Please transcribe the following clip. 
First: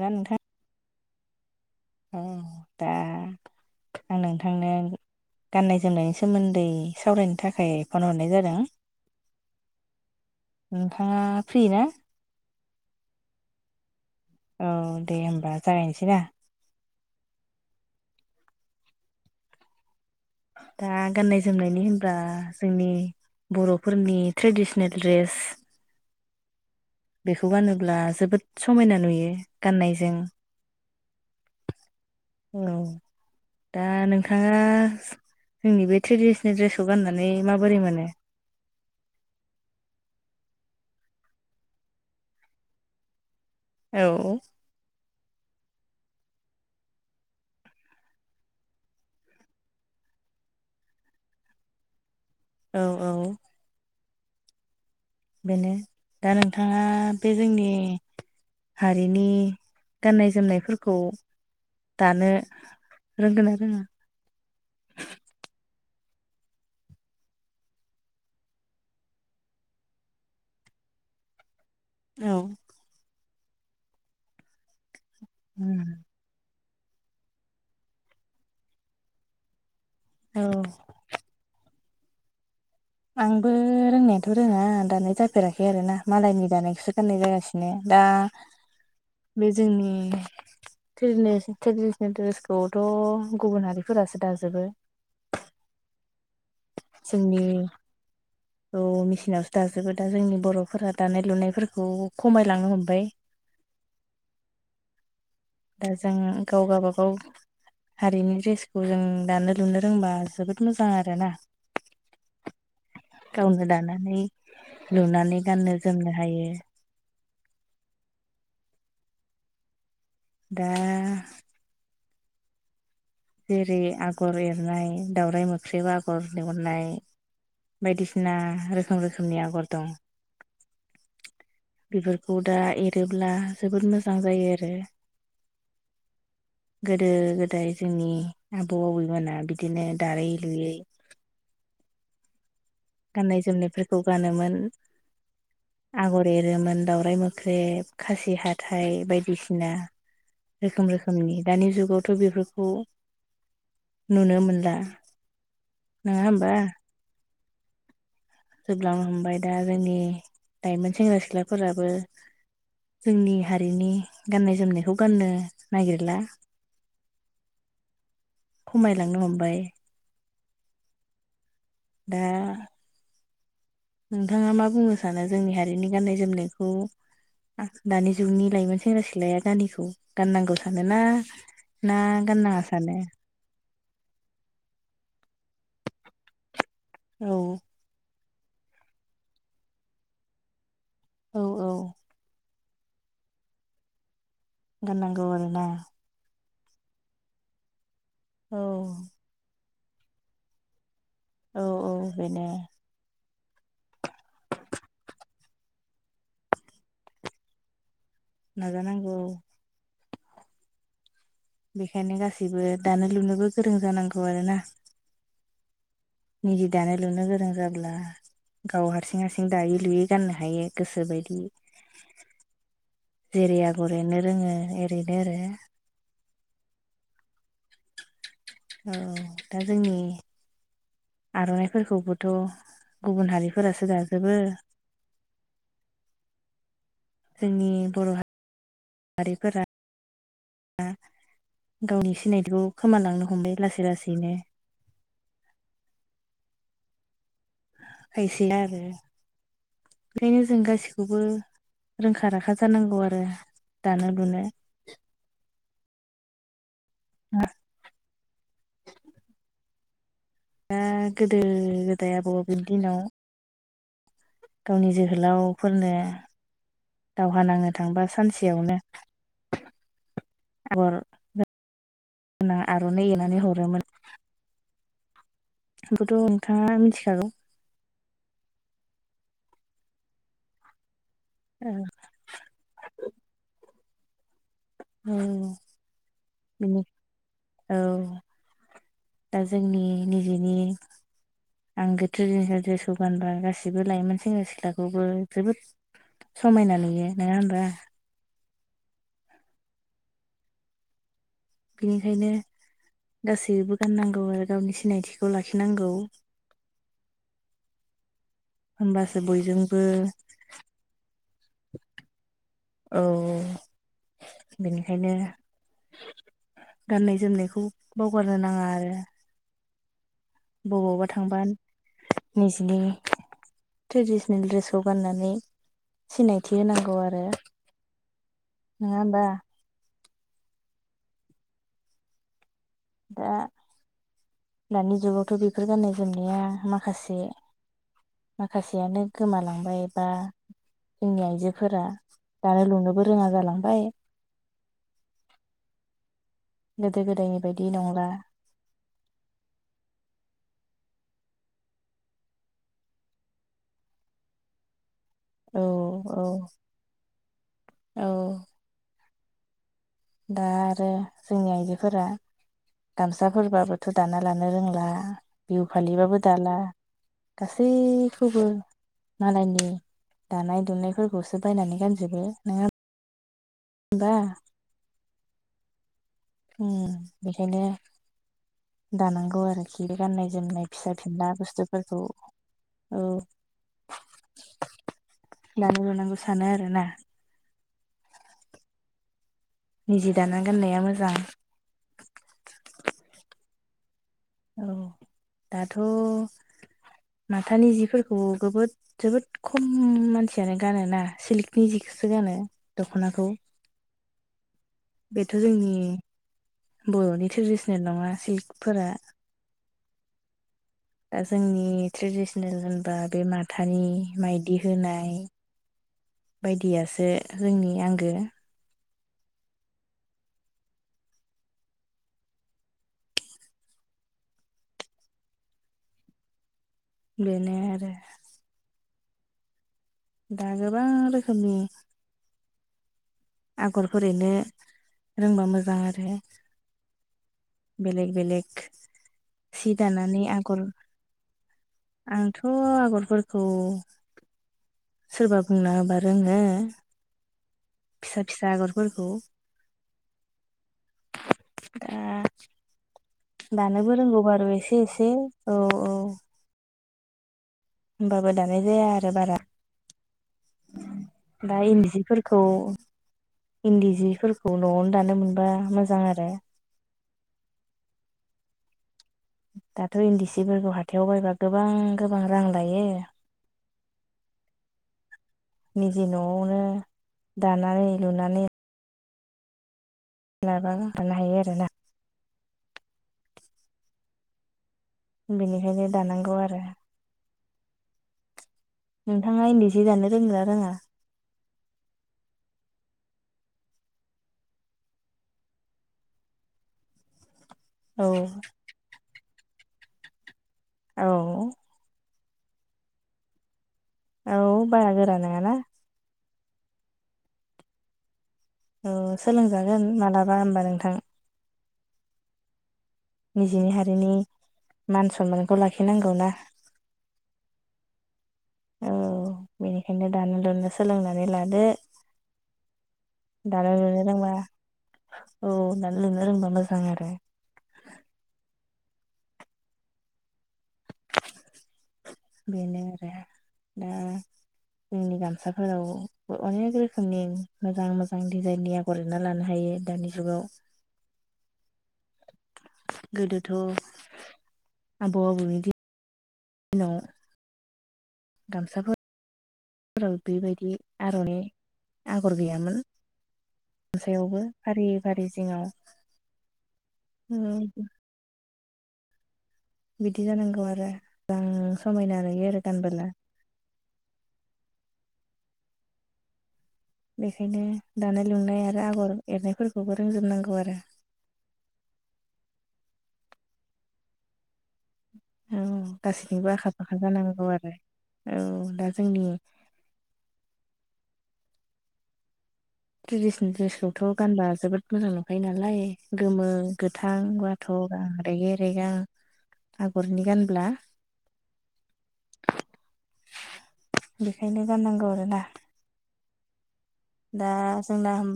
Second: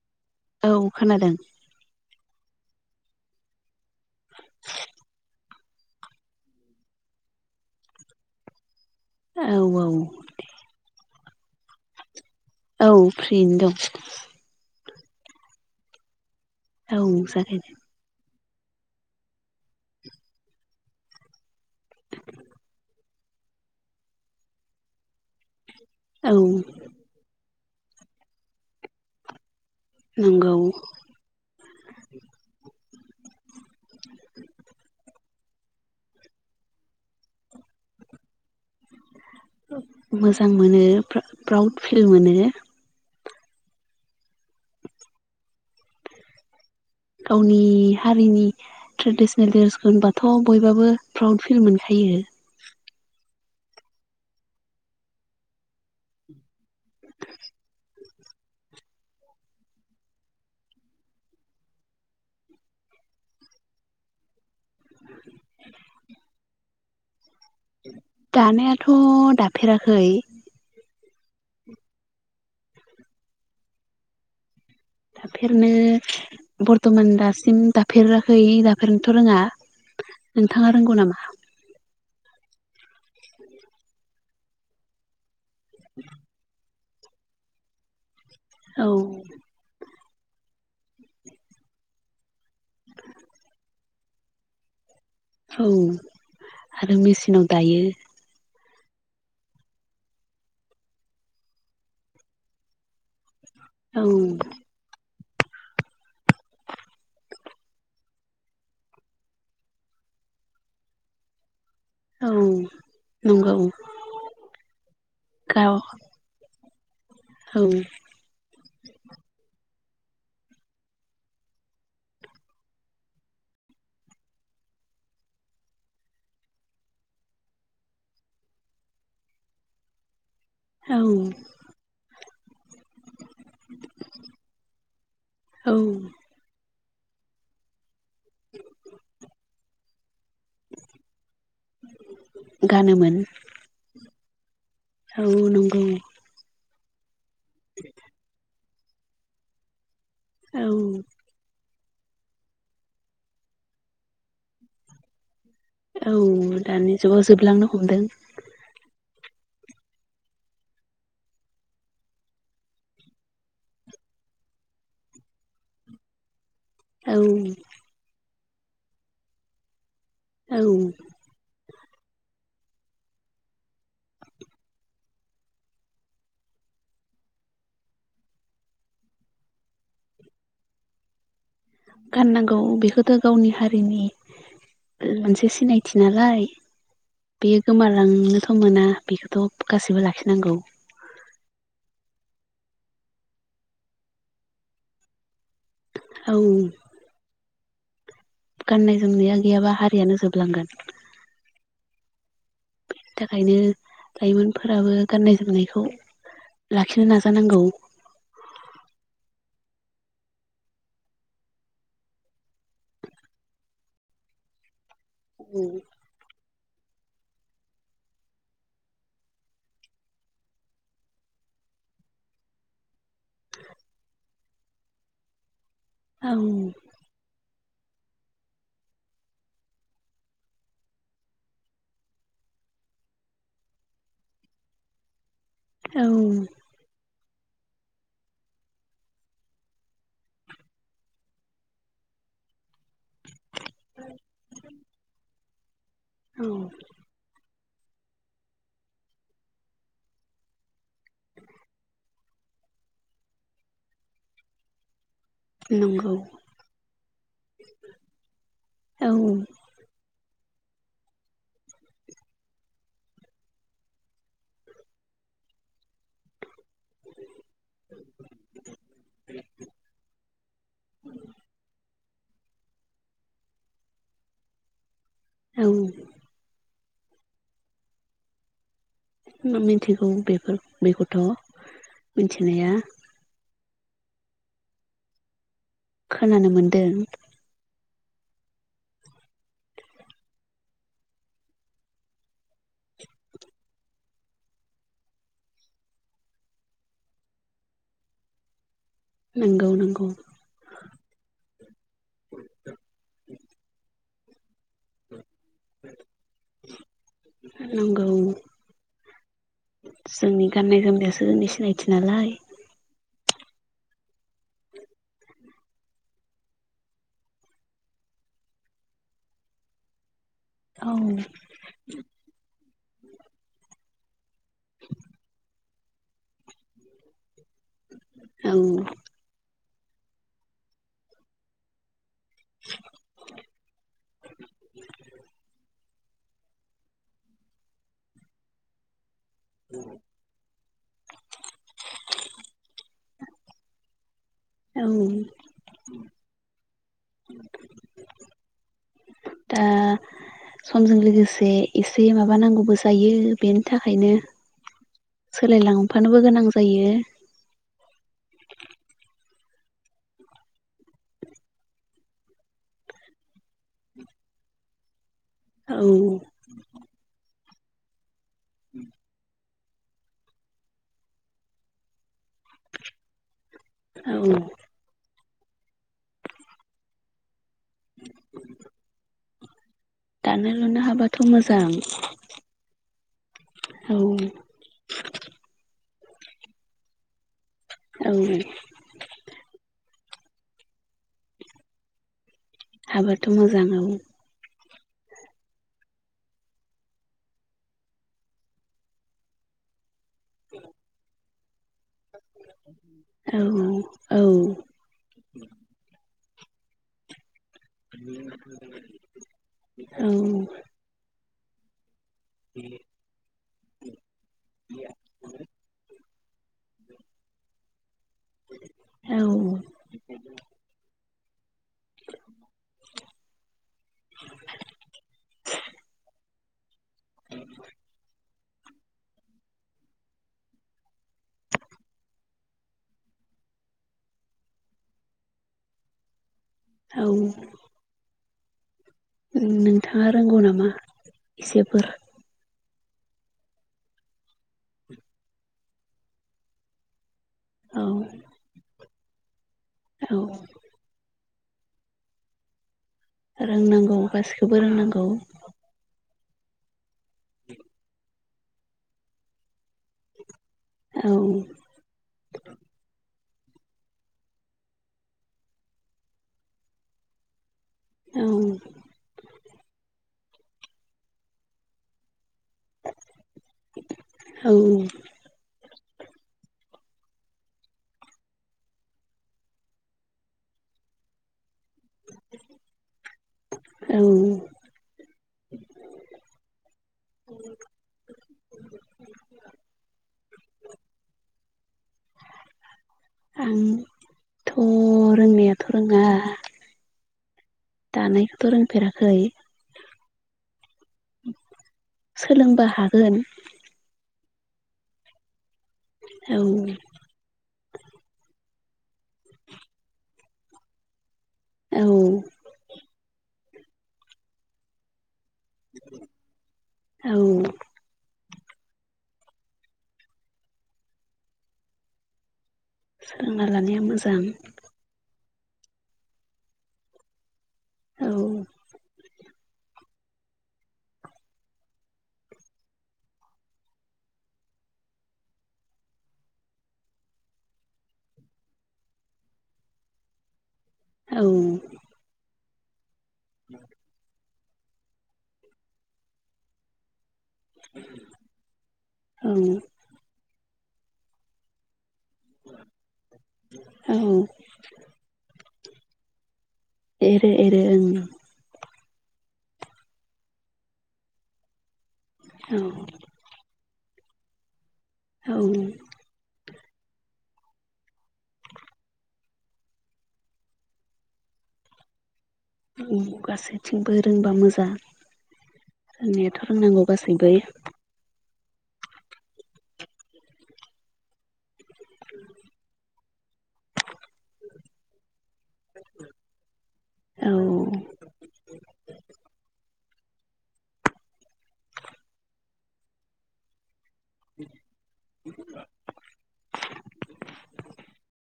नोंथां औ खोनादों औ दा आं नोंथांनो गाननाय जोमनायनि सोमोन्दै सावरायनो थाखाय फन हरनाय जादों औ औ दे नोंथाङा फ्रि ना औ फ्रियैनो दं औ दे होमबा जागायनोसै ना औ जागायदो दा गाननाय जोमनायनि होनब्ला जोंनि बर'फोरनि ट्रेडिसनेल द्रेस औ बेखौ गानोब्ला जोबोद समायना नुयो गाननायजों नंगौ औ दा नोंथाङा जोंनि बे ट्रेडिसनेल दड्रेसखौ गाननानै माबोरै मोनो? मोजां मोनो फ्रा-फ्राउड फिल मोनो। औ गावनि हारिनि ट्रेडिसनेल द्रेसखौ होनबाथ' बयबाबो प्राउड फिल मोनखायो। [inaudible] औ औ बेनो दा नोंथाङा बे जोंनि हारिनि गाननाय जोमनायफोरखौ दानो रोंगोन ना रोङा? [inaudible] दानायाथ' दाफेराखै औ दाफेरनो बर्थ'मान दासिम दाफेराखै दाफेरनोथ' रोङा। औ नोंथाङा रोंगौ नामा? आंबो रोंनायाथ' रोङा दानाय जाफेराखै आरोना मालायनि दानायखौसो गाननाय जागासिनो दा औ बे जोंनि ट्रेनि-ट्रेडिसनेल ड्रेसखौथ' गुबुन हारिफोरासो दाजोबो औ आरो मेचिनाव दायो औ मेचिनावसो दाजोबो दा जोंनि बर'फोरा दानाय लुनायफोरखौ खमायलांनो हमबाय औ नंगौ दा जों गावगा बागाव हारिनि ड्रेसखौ जों दानो लुनो रोंबा जोबोद मोजां आरोना औ नंगौ गावनो दानानै लुनानै गाव गाननो जोमनो हायो। औ दा जेरै आगर एरनाय दावउराइ मोख्रेब आगर एहरनाय बायदिसिना रोखोम रोखोमनि आगर दं औ खौ दा एरोब्ला जोबोद मोजां जायो आरो औ गोदो गोदाय जोंनि आबौ आबैमोनहा बिदिनो दारै लुयै गानोमोन गाननाय जोमनायफोरखौ गानोमोन। औ नंगौ आगर एरोमोन दावराइ मोख्रेब खासि हाथाय बायदिसिना औ रोखोम रोखोमनि दानि जुगाव थ' बेफोरखौ नुनो मोनला। नङा होमबा औ दानि जुगाव जोबलांनो हमदों। जोबलांनो हमबाय दा जोंनि लाइमोन सेंग्रा सिख्लाफोराबो जोंनि हारिनि गाननाय जोमनायखौ गाननो नागिरला। औ खमायलांनो हमबाय औ दा नोंथाङा मा बुंनो सानो जोंनि हारिनि गान्नाय जोमनायखौ दानि जुगनि लाइमोन सेंग्रा सिख्लाया गामखौ गाननांगौ सानोना गाननांगौ बेखौथ' गावनि हारिनि मोनसे सिनायथि नालाय औ बेयो गोमालांनो थाखाय मोना बेखौथ' गाससिबो लाखिनांगौ। औ औ ग नांगल न औ औ गाननाय जोमनाया गैयाबा हारियानो जोबलांगोन। औ औ बिनो बि थाखायनो लाइमोनफोराबो गाननाय जोमनायखौ लाखिनो नाजानांगौ। नाजानांगौ बेखायनो गासैबो दानो लुनोबो गोरों जानांगौ आरोना। उम निजि दानाय लुनो गोरों जाब्ला गाव हारसिं हारसिं दायै लुयै गाननो हायो गोसो बायदि जिरै आगर एरनो रोङो एओरैनो आरो औ औ दा जोंनि आर'नाइफोरखौबोथ' गुबुन हारिफोरासो दाजोबो। औ जोंनि बर' हारिारिफोरा गावनि सिनायथिखौ खोमालांनो हमबाय लासै लासैनो औ खायसे आरो ओखायनो जों गासिखौबो रोंखा राखा जानांगौ आरो दानो लुनो। नंगौ औ दा गोदो गोदाय आब' बिनि दिनाव गावनि जोहोलावफोरनो दावहा नांनो थांबा सानसेयावनो आगर ग आर'नाइ एनानै हरोमोन। आखौथ' नोंथाङा मिथिखागौ। मिथिगौ बेफोर बेखौथ' मिथिनाया ओ खोनानो मोन्दों। दा जोंनि निजेनि आंगो ट्रेडिनेसेल जेस' गानबा गासिबो लायोमोन सेंग्रा सिख्लाखौबो जोबोद समायना नुयो नोङा होनबा नंगौ नंगौ बिनिखायनो गासैबो गाननांगौ आरो गावनि सिनायथिखौ लाखिनांगौ नंगौ होनबासो बयजोंबो गोसोनि सिनायथि नालाय औ बेनिखायनो गाननाय जोमनायखौ बावगारनो नाङा आरो औ बबावबा थांबा निजिनि ट्रेडिसन सनेल दड्रेसखौ गाननानै सिनायथि होनांगौ आरो औ नोङो ओमबा दा दानि जुगावथ' बेफोर गाननाय जोमनाया माखासे माखासेयानो गोमालांबाय बा जोंनि आइजोफोरा दानो लुनोबो रोङा जालांबाय औ गोदो गोदायनि बायदि नंला दा समजों लोगोसे एसे माबा नांगौबो जायो बेनि थाखायनो औ औ सोलायलांफानोबो गोनां जायो औ दा आरो जोंनि आइजोफोरा गामसाफोरबाबोथ' दाना लानो रोंला बिहु औ फालिबाबो दाला गासैखौबो मालायनि दानाय दुनायफोरखौसो बायनानै गानजोबो नोङो औ ओम बेखायनो दानांगौ आरो आरो गाननाय दानो जोमनाय लुनो फिसा हाबाथ' फिनला मोजां बुस्थुफोरखौ औ औ दानो लुनांगौ सानो आरो ना औ जि दाना गाननाया मोजां हाबाथ' मोजां औ औ दाथ' माथानि जिफोरखौ जोबोद जोबोद खम मानसियानो गानो ना सिल्कनि जिखौसो गानो दख'नाखौ औ औ बेथ' जोंनि बर'नि ट्रेडिसनेल नङा सिल्कफोरा औ दा जोंनि ट्रेडिसनेल होनबा बे माथानि माइदि होनाय बायदियासो जोंनि आंगो औ बेनो आरो दा गोबां रोखोमनि आगरफोर एरनो रोंबा मोजां आरो औ बेलेग बेलेग सि नोंथाङा दानानै रोंगौ आगर नामा एसेफोर आंथ' थ' आगरफोरखौ सोरबा बुंना‌ होबा रोङो औ फिसा फिसा आगरफोरखौ औ दा रोंनांगौ दानोबो रोंगौ बारु गासिखौबो एसे रोंनांगौ एसे औ औ [inaudible] होमबाबो दानाय जाया आरो बारा औ दा इन्दि जिफोरखौ इन्दि जिफोरखौ न'वावनो दानो मोनबा मोजां आरो औ दाथ' इन्दि जिफोरखौ हाथाइयाव बायबा गोबां गोबां गोबां रां लायो औ निजे न'आवनो दानानै लुनानै लाबा गंनो [unintelligible] हायो आरोना औ बेनिखायनो दानांगौ आरो नोंथाङा इन्दि सि दानो रोंगोना रोङा [inaudible] आंथ' रोंनायाथ' रोङा औ दानायखौथ' रोंफेराखै औ सोलोंबा हागोन औ बारा गोरा नङाना औ औ सोलोंजागोन मालाबा होमबा नोंथां औ निजिनि हारिनि मान सनमानखौ लाखिनांगौ ना औ औ बेनिखायनो दानो लुनो सोलोंनानै लादो सोलोंना दानो लानाया लुनो मोजां रोंबा औ दानो लुनो रोंबा मोजां आरो औ बेनो आरो ओ जोंनि गामसाफोराव अनेक रोखोमनि मोजां मोजां डिजाइननि आगर एरना लानो हायो बे दानि जुगाव औ गोदोथ' आबौ आबैनि दिन नाव [inaudible] गामसाफोर औ फोराव बेबायदि आर'नाइ आगर गैयामोन औ गामसायावबो फारि फारि जिङाव एरै एरै ओं बिदि जानांगौ आरो गोजां समायना नुयो आरो ओं गानबोला औ बेखायनो दानाय लुनाय आरो आगर एरनायफोरखौबो रोंजोबनांगौ आरो गासैथिंबो रोंबा मोजां औ रोंनायाथ' गासैनिबो आखा रोंनांगौ फाखा गासैबो जानांगौ आरो औ दा जोंनि ट्रेडिसनेल ड्रेसखौथ' गानबा जबोद मोजां नुयो यो नालाय गोमो गोथां बाथ' औ आ रेगे रेगां आगरनि गानब्ला बेखायनो गाननांगौ आरोना दा जोंना ओम